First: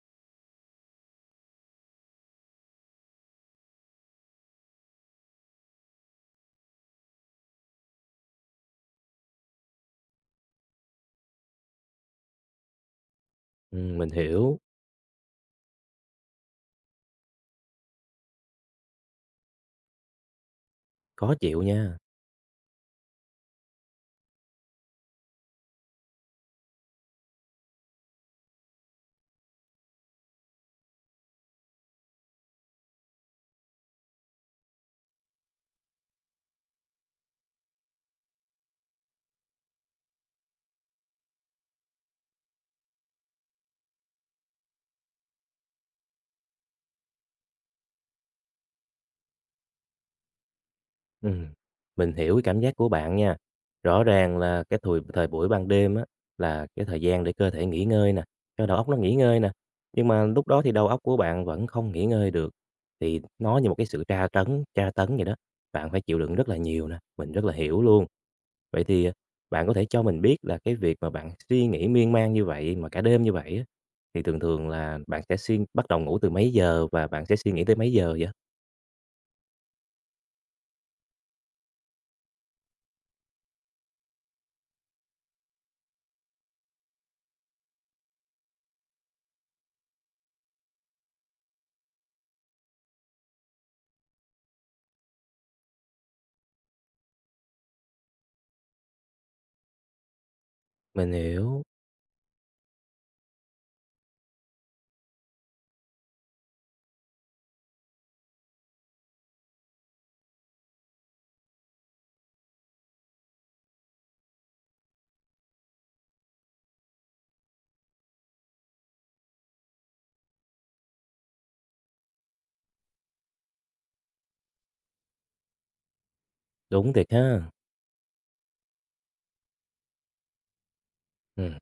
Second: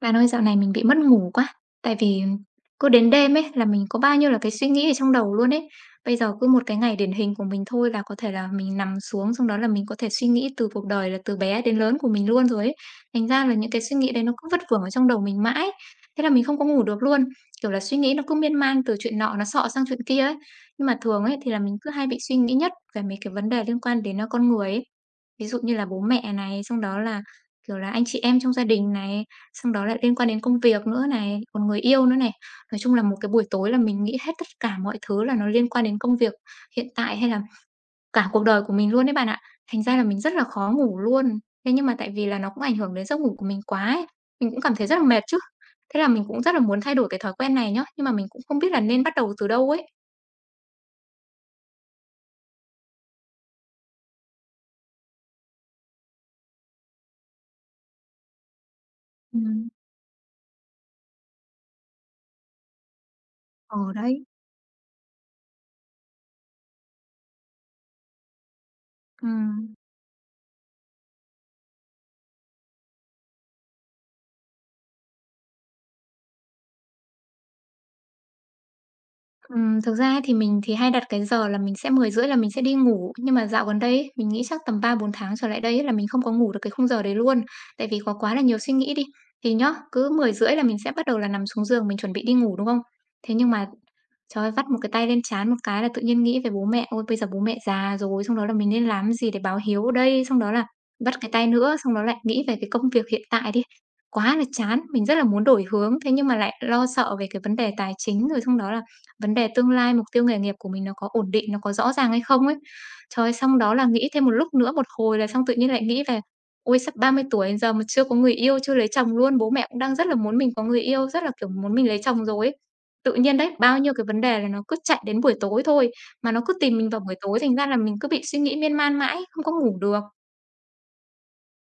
Bạn ơi, dạo này mình bị mất ngủ quá, tại vì cứ đến đêm ấy là mình có bao nhiêu là cái suy nghĩ ở trong đầu luôn ấy. Bây giờ cứ một cái ngày điển hình của mình thôi là có thể là mình nằm xuống, xong đó là mình có thể suy nghĩ từ cuộc đời là từ bé đến lớn của mình luôn rồi ấy. Thành ra là những cái suy Mình nghĩ đấy nó cứ hiểu, vất vưởng ở trong đầu mình mãi, thế là mình không có ngủ được luôn. Kiểu là suy nghĩ nó cứ miên man từ chuyện nọ nó xọ sang chuyện kia ấy. Nhưng mà thường khó ấy thì là chịu mình cứ nha. hay bị suy nghĩ nhất về mấy cái vấn đề liên quan đến con người ấy. Ví dụ như là bố mẹ này, xong đó là, kiểu là, anh chị em trong gia đình này, xong đó lại liên quan đến công việc nữa này, còn người yêu nữa này. Nói chung là một cái buổi tối là mình nghĩ hết tất cả mọi thứ là nó liên quan đến công việc hiện tại hay là cả cuộc đời của mình luôn đấy bạn ạ. Thành ra là mình rất là khó ngủ luôn. Thế nhưng mà tại vì là nó cũng ảnh hưởng đến giấc ngủ của mình quá ấy, mình cũng cảm thấy rất là mệt chứ. Thế là mình cũng rất là muốn thay đổi cái thói quen này nhá, nhưng mà mình cũng không biết là nên bắt đầu từ đâu ấy. Ừm, mình hiểu cái cảm giác của bạn nha. Rõ ràng là cái thời thời buổi ban đêm á, là cái thời gian để cơ thể nghỉ ngơi nè, cho đầu óc nó nghỉ Ừ, ngơi nè, nhưng mà lúc đó thì đầu óc của bạn vẫn không nghỉ ngơi được, thì nó như một cái ờ, sự đấy. Tra tấn vậy đó, bạn phải chịu đựng rất là nhiều nè, mình rất là hiểu luôn. Vậy thì, Ừ. bạn có thể cho mình biết là cái việc mà bạn suy nghĩ miên man như vậy, mà cả đêm như vậy á, thì thường thường là bạn sẽ bắt đầu ngủ từ mấy giờ và bạn sẽ suy nghĩ tới mấy giờ vậy? Thực ra ấy thì mình thì hay đặt cái giờ là mình sẽ 10:30 là mình sẽ đi ngủ, nhưng mà dạo gần đây ấy, mình nghĩ chắc tầm 3 4 tháng trở lại đây ấy là mình không có ngủ được cái khung giờ đấy luôn. Tại vì có quá là nhiều suy nghĩ đi, thì nhá, cứ 10:30 là mình sẽ bắt đầu là nằm xuống giường mình chuẩn bị đi ngủ, đúng không? Thế nhưng mà, trời ơi, vắt một cái tay lên trán một cái là tự nhiên nghĩ về bố mẹ, ôi, bây giờ bố mẹ già rồi, xong đó là mình nên làm gì để báo hiếu đây? Xong đó là Mình vắt cái tay hiểu, nữa, xong đó lại nghĩ về cái công việc hiện tại đi. Quá là chán, mình rất là muốn đổi hướng, thế nhưng mà lại lo sợ về cái vấn đề tài chính, rồi xong đó là vấn đề tương lai, mục tiêu nghề nghiệp của mình nó có ổn định, nó có rõ ràng hay không ấy. Trời, xong đó là nghĩ thêm một lúc nữa, một hồi là xong tự nhiên lại nghĩ về: "Ôi, sắp 30 tuổi giờ mà chưa có người yêu, chưa lấy chồng luôn, bố mẹ cũng đang rất là muốn mình có người yêu, rất là, kiểu, muốn mình lấy chồng rồi ấy." Tự nhiên đấy, bao nhiêu cái vấn đề là nó cứ chạy đến buổi tối thôi, mà nó cứ tìm mình đúng vào thiệt buổi tối, ha. thành ra là mình cứ bị suy nghĩ miên man mãi, không có ngủ được. Ừm,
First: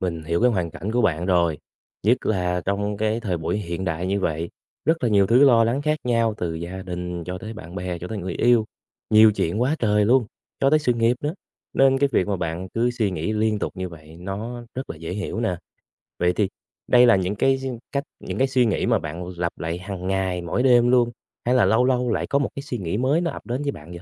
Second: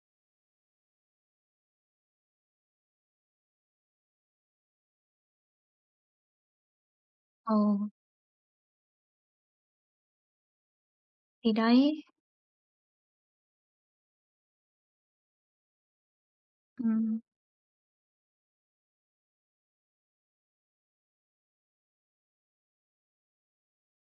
mình hiểu cái hoàn cảnh của bạn rồi, nhất là trong cái thời buổi hiện đại như vậy, rất là nhiều thứ lo lắng khác nhau từ gia đình cho tới Ờ, bạn bè, cho tới người yêu, nhiều chuyện quá trời luôn, cho tới sự nghiệp nữa. thì Nên đấy. cái việc mà bạn cứ suy nghĩ liên tục như vậy nó rất là dễ hiểu nè. Vậy thì đây là Ừm. những cái cách những cái suy nghĩ mà bạn lặp lại hàng ngày, mỗi đêm luôn, hay là lâu lâu lại có một cái suy nghĩ mới nó ập đến với bạn vậy?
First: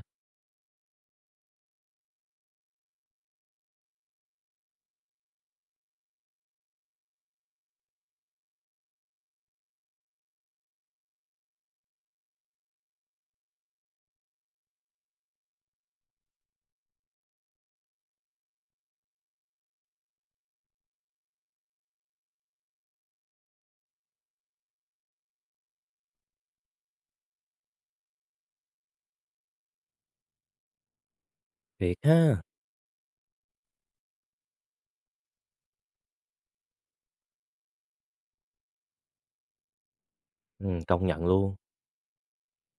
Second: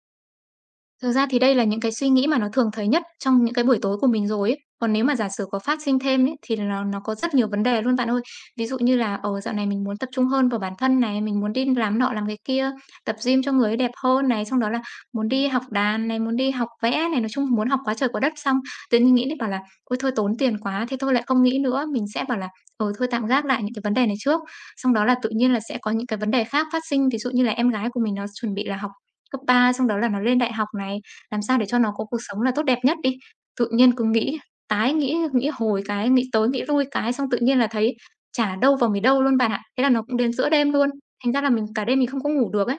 Thực ra thì đây là những cái suy nghĩ mà nó thường thấy nhất trong những cái buổi tối của mình rồi ấy. Còn nếu mà giả sử có phát sinh thêm ấy, thì nó có rất nhiều vấn đề luôn bạn ơi. Ví dụ như là ở dạo này mình muốn tập trung hơn vào bản thân này, mình muốn đi làm nọ làm cái kia, tập gym cho người ấy đẹp hơn này, xong đó là muốn đi học đàn này, muốn đi học vẽ này, nói chung muốn học quá trời quá đất, xong tự nhiên nghĩ đến bảo là: "Ôi thôi, tốn tiền quá." Thế thôi lại không nghĩ nữa, mình sẽ bảo là ờ thôi tạm gác lại những cái vấn đề này trước. Xong đó là tự nhiên là sẽ có những cái vấn đề khác phát sinh, ví dụ như là em gái của mình nó chuẩn bị là học cấp ba, xong đó là nó lên đại học này, làm sao để cho nó Thiệt có cuộc ha, sống là tốt đẹp nhất đi. Tự nhiên cứ nghĩ tái nghĩ, nghĩ hồi cái, nghĩ tới nghĩ lui cái, xong tự nhiên là thấy chả đâu vào mấy đâu luôn bạn ạ. Thế là nó cũng đến giữa đêm luôn, công nhận thành ra là luôn. mình cả đêm mình không có ngủ được ấy.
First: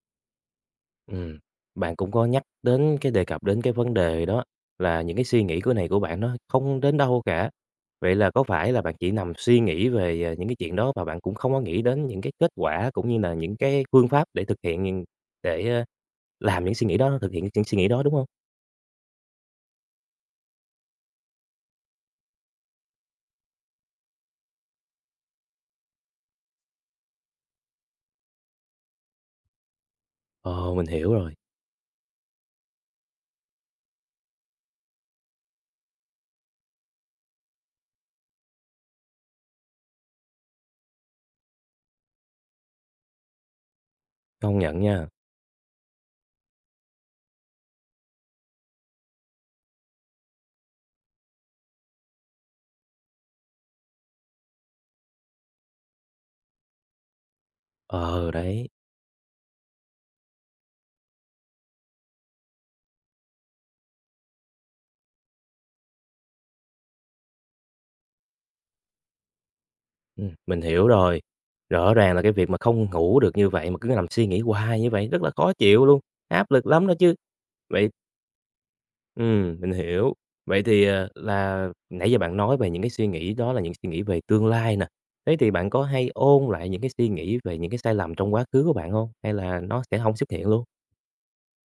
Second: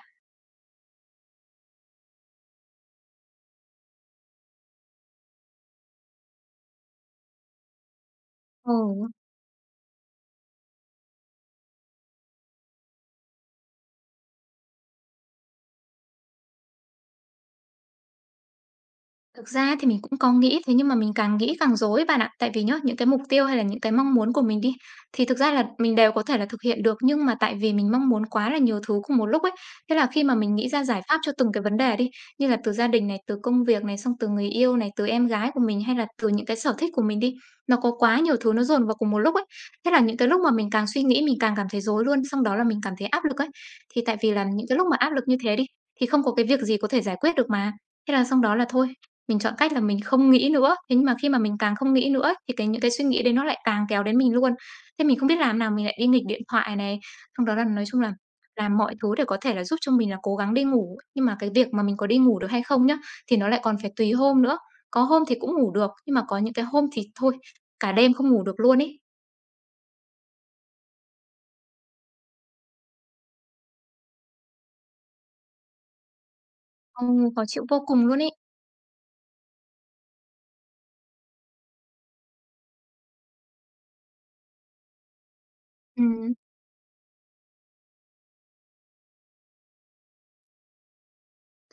Ừm, bạn cũng có nhắc đến cái đề cập đến cái vấn đề đó là những cái suy nghĩ của bạn nó không đến đâu cả. Vậy là có phải Ừ. là bạn chỉ nằm suy nghĩ về, những cái chuyện đó và bạn cũng không có nghĩ đến những cái kết quả cũng như là những cái phương pháp để thực hiện để, làm những suy nghĩ đó, thực hiện những suy nghĩ đó, đúng không? Thực ra thì mình cũng có nghĩ, thế nhưng mà mình càng nghĩ càng rối bạn ạ. Tại vì nhá, những cái mục tiêu hay là những cái mong muốn của mình đi, thì thực ra là mình đều có thể là thực hiện được, nhưng mà tại vì mình mong muốn quá là nhiều thứ cùng một lúc ấy, thế là khi mà mình nghĩ Ờ, ra mình giải hiểu pháp cho rồi, từng cái vấn đề đi, như là từ gia đình này, từ công việc này, xong từ người yêu này, từ em gái của mình hay là từ những cái sở thích của mình đi, nó có quá nhiều thứ nó dồn vào cùng một lúc ấy. Thế là những cái lúc mà mình càng suy nghĩ mình càng cảm thấy rối luôn, xong đó là mình cảm thấy áp lực ấy. Thì tại vì là công những cái nhận lúc mà nha. áp lực như thế đi, thì không có cái việc gì có thể giải quyết được mà. Thế là xong đó là thôi, mình chọn cách là mình không nghĩ nữa, thế nhưng mà khi mà mình càng không nghĩ nữa ấy, thì cái những cái suy nghĩ đấy nó lại càng kéo đến mình luôn. Thế mình không biết làm nào, mình lại đi nghịch điện thoại này, xong đó là nói chung là Ờ, đấy, làm mọi thứ để có thể là giúp cho mình là cố gắng đi ngủ. Nhưng mà cái việc mà mình có đi ngủ được hay không nhá, thì nó lại còn phải tùy hôm nữa. Có hôm thì cũng ngủ được, nhưng mà có những cái hôm thì thôi, cả đêm không ngủ được luôn ấy. Mình hiểu rồi. Rõ ràng là cái việc mà không ngủ được như vậy mà cứ nằm suy nghĩ hoài như vậy rất là khó chịu luôn, áp lực lắm đó chứ. Khó chịu vô Vậy cùng luôn ấy. Mình hiểu. Vậy thì, là nãy giờ bạn nói về những cái suy nghĩ đó là những suy nghĩ về tương lai nè. Thế thì bạn có hay Ừm. ôn lại những cái suy nghĩ về những cái sai lầm trong quá khứ của bạn không? Hay là nó sẽ không xuất hiện luôn?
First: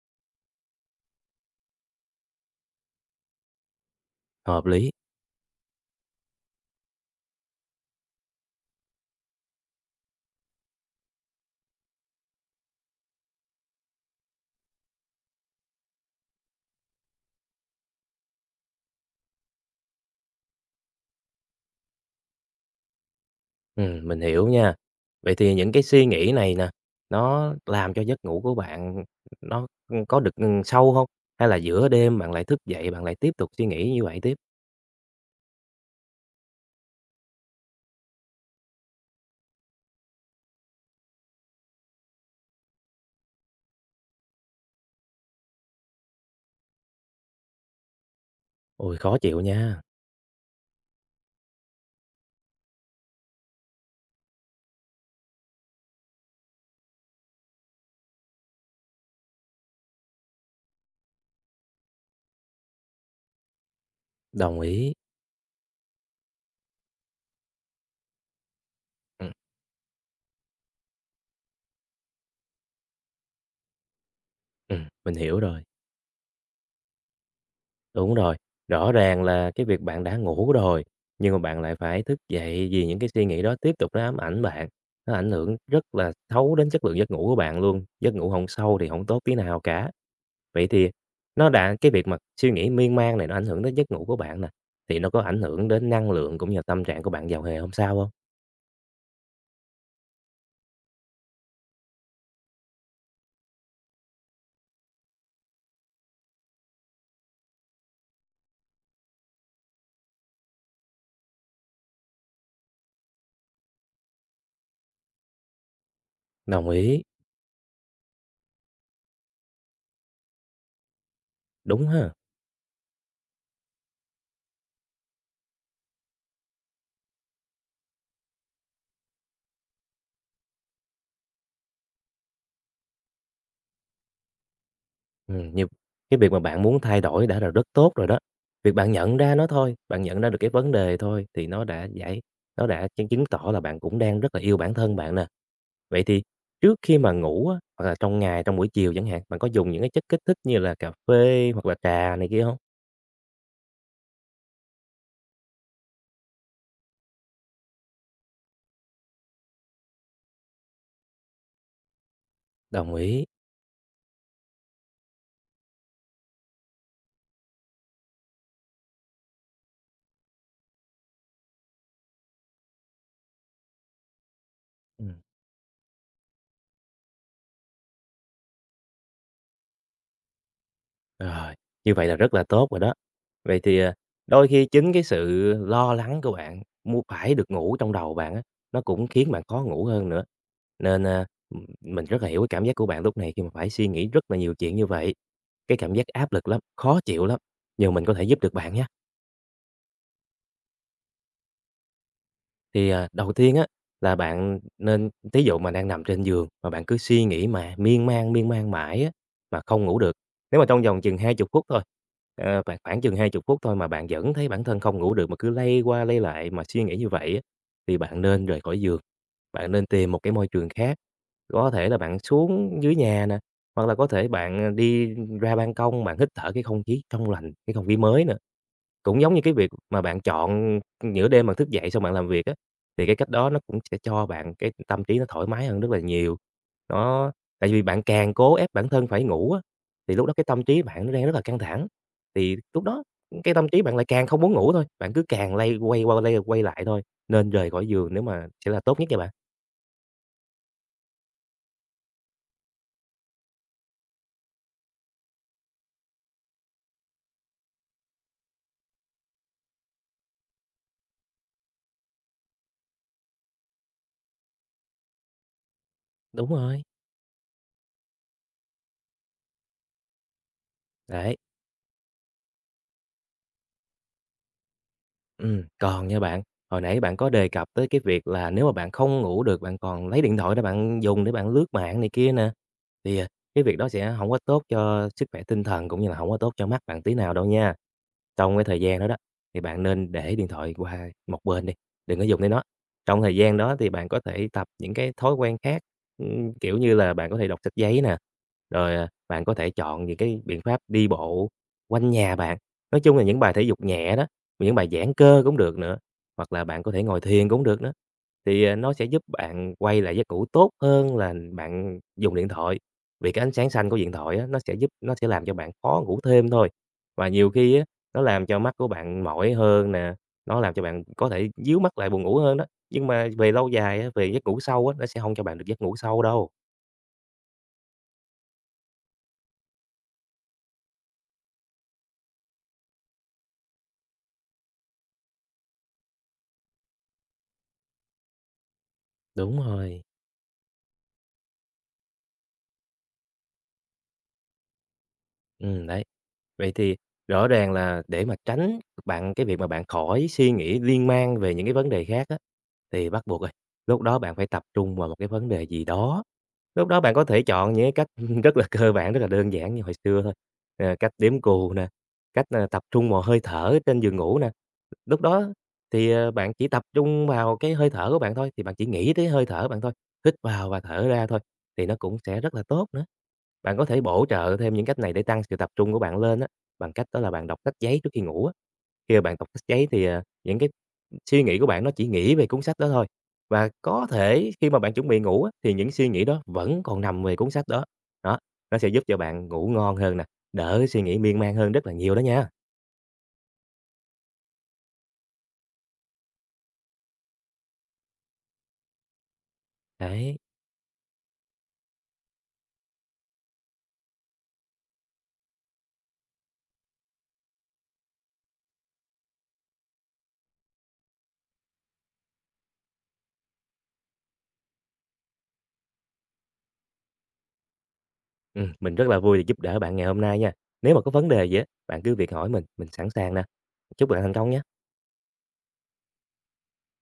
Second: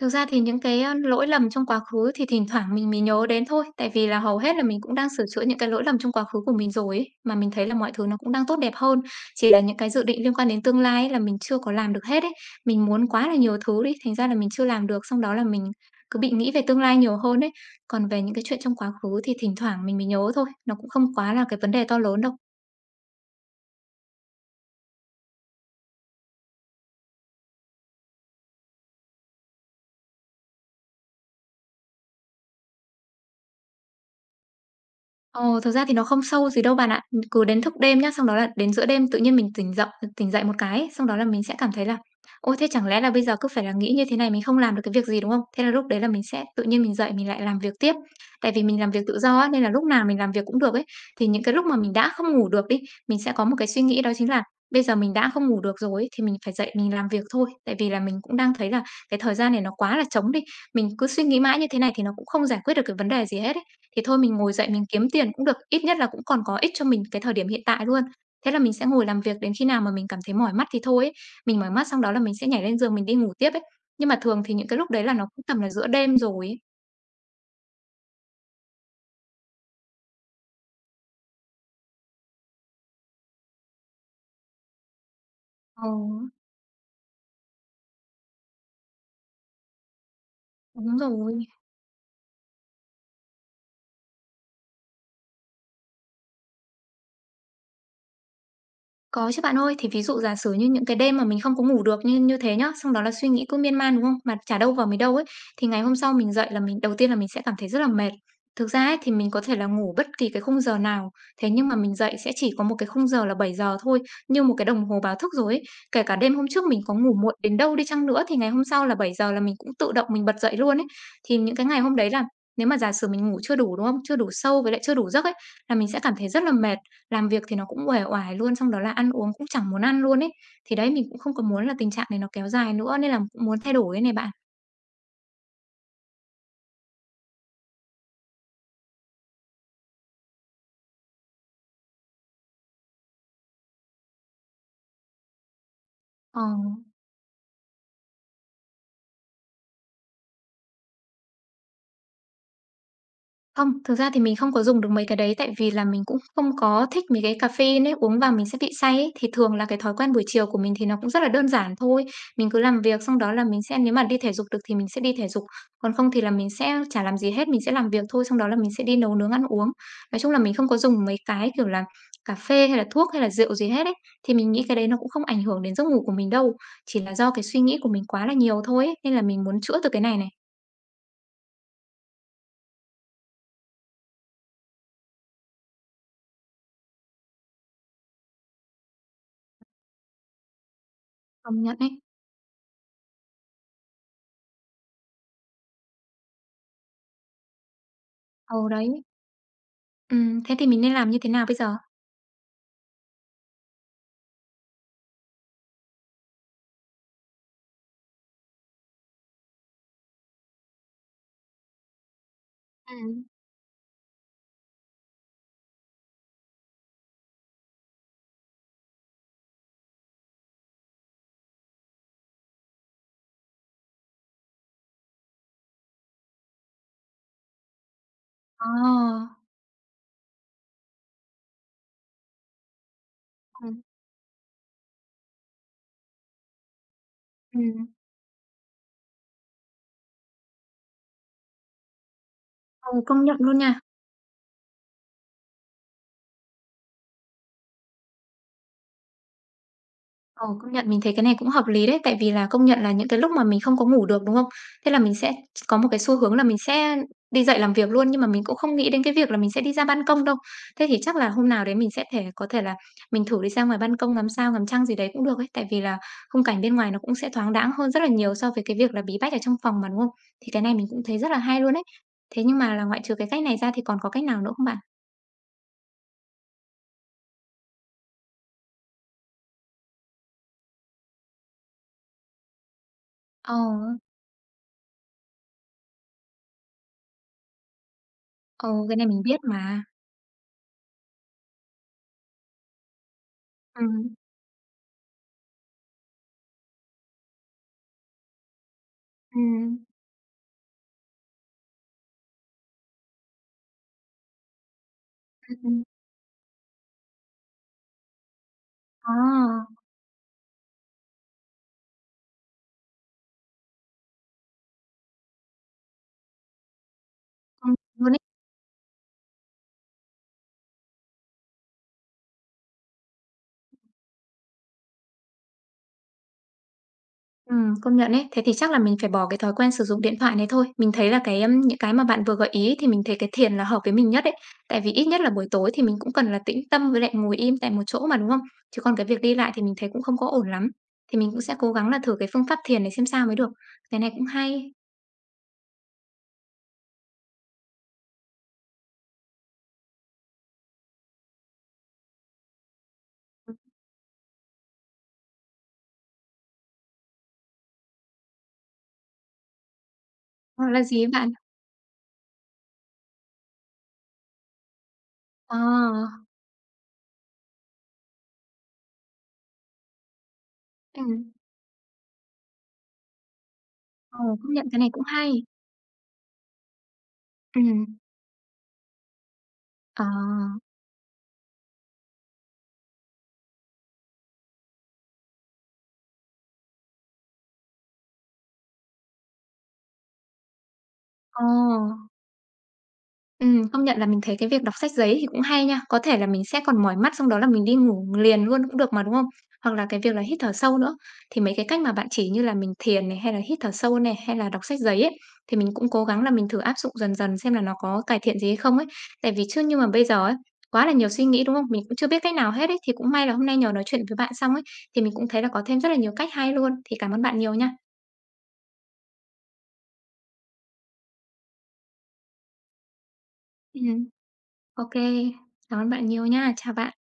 Thực ra thì những cái lỗi lầm trong quá khứ thì thỉnh thoảng mình mới nhớ đến thôi, tại vì là hầu hết là Hợp mình lý, cũng đang sửa chữa những cái lỗi lầm trong quá khứ của mình rồi ấy, mà mình thấy là mọi thứ nó cũng đang tốt đẹp hơn. Chỉ là những cái dự định liên quan đến tương lai ấy là mình chưa có làm được hết ấy, mình muốn quá là nhiều thứ đi, thành ra là mình chưa làm được, xong đó là mình cứ bị nghĩ về tương lai nhiều hơn ấy. Còn về những cái chuyện trong quá khứ thì thỉnh thoảng mình mới nhớ thôi, nó cũng không quá là cái vấn đề to lớn đâu. Mình hiểu nha. Vậy thì những cái suy nghĩ này nè, nó làm cho giấc ngủ của bạn nó, có được, sâu không? Hay là giữa đêm bạn lại thức dậy, bạn lại tiếp tục suy nghĩ như vậy tiếp? Ờ, thật ra thì nó không sâu gì đâu bạn ạ. Cứ đến thức đêm nhá, xong đó là đến giữa đêm tự nhiên mình tỉnh dậy một cái, xong đó là mình sẽ cảm thấy là: "Ôi, thế chẳng lẽ là bây giờ cứ phải là nghĩ như thế này, mình không làm được cái việc gì, đúng không?" Thế là lúc đấy là mình sẽ tự nhiên mình dậy mình lại làm việc tiếp. Tại vì mình làm Ôi, việc tự khó do chịu á, nên là nha. lúc nào mình làm việc cũng được ấy. Thì những cái lúc mà mình đã không ngủ được đi, mình sẽ có một cái suy nghĩ đó chính là bây giờ mình đã không ngủ được rồi ấy, thì mình phải dậy mình làm việc thôi. Tại vì là mình cũng đang thấy là cái thời gian này nó quá là trống đi, mình cứ suy nghĩ mãi như thế này thì nó cũng không giải quyết được cái vấn đề gì hết. Thì thôi mình ngồi Đồng dậy mình ý. kiếm tiền cũng được, ít nhất là cũng còn có ích cho mình cái thời điểm hiện tại luôn. Thế là mình sẽ ngồi làm Ừm, việc đến khi nào mà mình cảm thấy mỏi mắt thì thôi ấy. Mình mỏi mắt xong đó là mình sẽ nhảy lên giường mình đi ngủ tiếp ấy. Nhưng mà thường thì những cái lúc đấy là mình nó hiểu cũng tầm rồi. là giữa đêm rồi ấy. Đúng rồi, rõ ràng là cái việc bạn đã ngủ rồi, nhưng mà bạn lại phải thức dậy vì những cái suy nghĩ đó tiếp tục nó ám ảnh bạn, nó ảnh hưởng rất Ờ, là xấu đến chất lượng giấc ngủ của bạn luôn, giấc ngủ hổng sâu thì không tốt tí nào cả. Vậy thì đúng rồi. nó đã cái việc mà suy nghĩ miên man này nó ảnh hưởng đến giấc ngủ của bạn nè, thì nó có ảnh hưởng đến năng lượng cũng như là tâm trạng của bạn vào hè hôm sau không? Có chứ bạn ơi, thì ví dụ giả sử như những cái đêm mà mình không có ngủ được như như thế nhá, xong đó là suy nghĩ cứ miên man, đúng không? Mà chả đâu vào mới đâu ấy, thì ngày hôm sau mình dậy là mình đầu tiên là mình sẽ cảm thấy rất là mệt. Thực ra ấy, thì mình có thể là ngủ bất kỳ cái khung giờ nào, thế nhưng mà mình dậy sẽ chỉ có một cái khung giờ là 7 giờ thôi, như một cái đồng hồ báo thức rồi ấy. Kể cả đêm hôm trước Đồng mình có ý, ngủ muộn đến đâu đi chăng nữa thì ngày hôm sau là 7 giờ là mình cũng tự động mình bật dậy luôn ấy. Thì những cái ngày đúng hôm đấy ha. là nếu mà giả sử mình ngủ chưa đủ, đúng không? Chưa đủ sâu với lại chưa đủ giấc ấy là mình sẽ cảm thấy rất là mệt. Làm việc thì nó cũng uể oải luôn, xong đó là ăn uống cũng chẳng muốn ăn luôn ấy. Thì đấy, mình cũng không có muốn là tình trạng này nó kéo dài nữa nên là cũng muốn thay đổi đây này bạn. Nhiều cái việc mà bạn muốn thay đổi đã là rất tốt rồi đó. Việc bạn nhận ra nó thôi, bạn nhận ra được cái vấn đề thôi thì nó đã chứng chứng tỏ là bạn cũng đang rất là yêu bản thân bạn nè. Vậy thì Ờ. trước khi mà ngủ á, hoặc là trong ngày, trong buổi chiều chẳng hạn, bạn có dùng những cái chất kích thích như là cà phê hoặc là trà này kia không? Không, thực ra thì mình không có dùng được mấy cái đấy, tại vì là mình cũng không có thích mấy cái cà phê ấy, uống vào mình sẽ bị say ấy. Thì thường là cái thói quen buổi chiều của mình thì nó cũng rất là đơn giản thôi. Mình cứ làm Đồng việc xong ý. đó là mình sẽ nếu mà đi thể dục được thì mình sẽ đi thể dục, còn không thì là mình sẽ chả làm gì hết, mình sẽ làm việc thôi, xong đó là mình sẽ đi nấu nướng ăn uống. Nói chung là mình không có dùng mấy cái, kiểu là, cà phê hay là thuốc hay là rượu gì hết ấy, thì mình nghĩ cái đấy nó cũng Ừm. không ảnh hưởng đến giấc ngủ của mình đâu, chỉ là do cái suy nghĩ của mình quá là nhiều thôi ấy, nên là mình muốn chữa từ cái này này. Rồi, như vậy là rất là tốt rồi đó. Vậy thì, đôi khi chính cái sự lo lắng của bạn muốn phải được ngủ trong đầu bạn á, nó cũng khiến bạn khó ngủ hơn nữa. Nên, Công nhận ấy. mình rất là hiểu cái cảm giác của bạn lúc này khi mà phải suy nghĩ rất là nhiều chuyện như vậy. Cái cảm giác áp lực lắm, khó chịu lắm, nhưng mình có thể giúp được Ừ, bạn nhé. đấy. Thế thì mình nên làm như thế nào bây giờ? Thì, đầu tiên á, là bạn nên thí dụ mà đang nằm trên giường mà bạn cứ suy nghĩ mà miên man mãi á, mà không ngủ được, nếu mà trong vòng chừng 20 phút thôi, khoảng Ừ. khoảng chừng 20 phút thôi mà bạn vẫn thấy bản thân không ngủ được mà cứ lay qua lay lại mà suy nghĩ như vậy á, thì bạn nên rời khỏi giường. Bạn nên tìm một cái môi trường khác, có thể là bạn xuống dưới nhà nè, hoặc là có thể bạn, đi ra ban công, bạn hít thở cái không khí trong lành, cái không khí mới nữa. Cũng giống Ồ. như cái việc mà bạn chọn nửa đêm bạn thức dậy xong bạn làm việc á, thì cái cách đó nó cũng Ừm. sẽ cho bạn cái tâm trí nó thoải mái hơn rất là nhiều. Nó tại vì Ừm, bạn càng cố ép bản thân phải ngủ á, thì lúc đó cái tâm trí bạn nó đang rất là căng thẳng, thì lúc ừ, đó công nhận cái luôn tâm nha. trí bạn lại càng không muốn ngủ thôi, bạn cứ càng lay quay qua lay quay lại thôi, nên rời khỏi giường nếu mà sẽ là tốt nhất nha bạn. Ờ, công nhận mình thấy cái này cũng hợp lý đấy, tại vì là công nhận là những cái lúc mà mình không có ngủ được, đúng không? Thế là mình sẽ có một cái xu hướng là mình sẽ đi dậy làm việc luôn, nhưng mà mình cũng không nghĩ đến cái việc là mình sẽ đi ra ban công đâu. Thế thì chắc là hôm nào đấy mình sẽ thể có thể là mình thử đi ra ngoài ban công ngắm sao, ngắm trăng gì đấy cũng được ấy, tại vì là khung Đúng cảnh bên rồi, ngoài nó cũng sẽ thoáng đãng hơn rất là nhiều so với cái việc là bí bách ở trong phòng mà, đúng không? Thì cái này mình cũng thấy rất đấy, là hay luôn ấy. Thế nhưng mà là ngoại trừ cái cách này ra thì còn có cách nào nữa không bạn? Còn nha bạn, hồi nãy bạn có đề cập tới cái việc là nếu mà bạn không ngủ được, bạn còn lấy điện thoại để bạn dùng để bạn lướt mạng này kia nè. Thì, Ờ. cái việc đó sẽ không có tốt cho sức khỏe tinh thần cũng như là không có tốt cho mắt bạn tí nào đâu nha. Trong cái Ờ, thời cái gian này đó đó, mình biết thì mà. bạn nên để điện thoại qua một bên đi, đừng có dùng tới nó. Trong thời gian đó thì bạn Ừm, có thể tập những cái thói quen khác, kiểu như là, bạn có thể đọc sách giấy nè, rồi, bạn có ừm, thể chọn những cái biện pháp đi bộ quanh nhà bạn. Nói chung là những bài thể dục nhẹ đó, những bài giãn cơ ừm, cũng được ừm. nữa, hoặc là bạn có thể ngồi thiền cũng được nữa thì, nó sẽ Ờ. giúp bạn quay lại giấc ngủ tốt hơn là bạn dùng điện thoại. Vì cái ánh sáng xanh của điện thoại á, nó sẽ làm cho bạn khó ngủ thêm thôi. Và nhiều khi á, luôn ấy. nó làm cho mắt của bạn mỏi hơn nè, nó làm cho bạn có thể díu mắt lại buồn ngủ hơn đó, nhưng mà về lâu dài á, về giấc ngủ sâu á, nó sẽ không cho bạn được giấc ngủ sâu đâu. Công nhận ấy. Thế thì chắc là mình phải bỏ cái thói quen sử dụng điện thoại này thôi. Mình thấy là cái, những cái mà bạn vừa gợi ý thì mình thấy cái thiền là hợp với mình nhất đấy. Tại vì ít nhất là buổi tối thì mình cũng cần là tĩnh tâm với lại ngồi im tại một chỗ mà, đúng không? Chứ còn cái việc đi lại Đúng thì mình thấy cũng rồi, không có ổn lắm. Thì mình cũng sẽ cố gắng là thử cái phương pháp thiền này xem sao mới được. Cái này cũng hay. Đấy. Vậy thì rõ ràng là để mà tránh bạn cái việc mà bạn khỏi suy nghĩ liên mang về những cái vấn đề khác á, Thì bắt buộc rồi, lúc đó bạn phải tập trung vào một cái vấn đề gì đó. Lúc đó bạn có thể chọn những cái cách rất là cơ bản, rất là đơn giản như hồi xưa thôi, Hoặc là gì ấy cách bạn? đếm cù nè, cách, tập trung vào hơi thở trên giường ngủ nè. Lúc đó Ờ, thì, bạn chỉ tập trung vào cái hơi thở của bạn thôi, thì bạn chỉ nghĩ tới hơi thở bạn thôi, hít vào và thở ừm, ra thôi, thì nó cũng sẽ rất là tốt nữa. Bạn có thể ờ, bổ công trợ nhận thêm cái những này cách cũng này để hay. tăng sự tập trung của bạn lên á, bằng cách đó là bạn đọc sách Ừm, giấy trước khi ngủ á. Khi mà bạn đọc sách giấy ờ, thì, những cái suy nghĩ của bạn nó chỉ nghĩ về cuốn sách đó thôi, và có thể khi mà bạn chuẩn bị ngủ á, thì những suy nghĩ đó vẫn còn nằm về cuốn sách đó. Đó, nó sẽ giúp cho bạn ngủ ngon hơn nè, đỡ suy nghĩ miên ờ. man hơn rất là nhiều đó nha. Công nhận là mình thấy cái việc đọc sách giấy thì cũng hay nha. Có thể là mình sẽ còn mỏi mắt xong đó là mình đi ngủ liền luôn cũng được mà, đúng không? Hoặc là cái việc là hít Đấy, thở sâu nữa. Thì mấy cái cách mà bạn chỉ như là mình thiền này, hay là hít thở sâu này, hay là đọc sách giấy ấy, thì mình cũng cố gắng là mình thử áp dụng dần dần xem là nó có cải thiện gì hay không ấy. Tại vì chứ nhưng mà bây giờ ấy, quá là nhiều suy nghĩ, đúng không? Mình cũng chưa biết cách nào hết ấy. Thì cũng may là hôm nay nhờ nói chuyện với bạn xong ấy, thì mình cũng thấy là có thêm rất là nhiều cách hay luôn. Thì cảm ơn bạn nhiều nha. Mình rất là vui được giúp đỡ bạn ngày hôm nay nha. Nếu mà có vấn đề gì á, bạn cứ việc hỏi mình sẵn sàng nè. Ừm, Chúc bạn thành công nha. ô cảm ơn bạn nhiều nha. Chào bạn.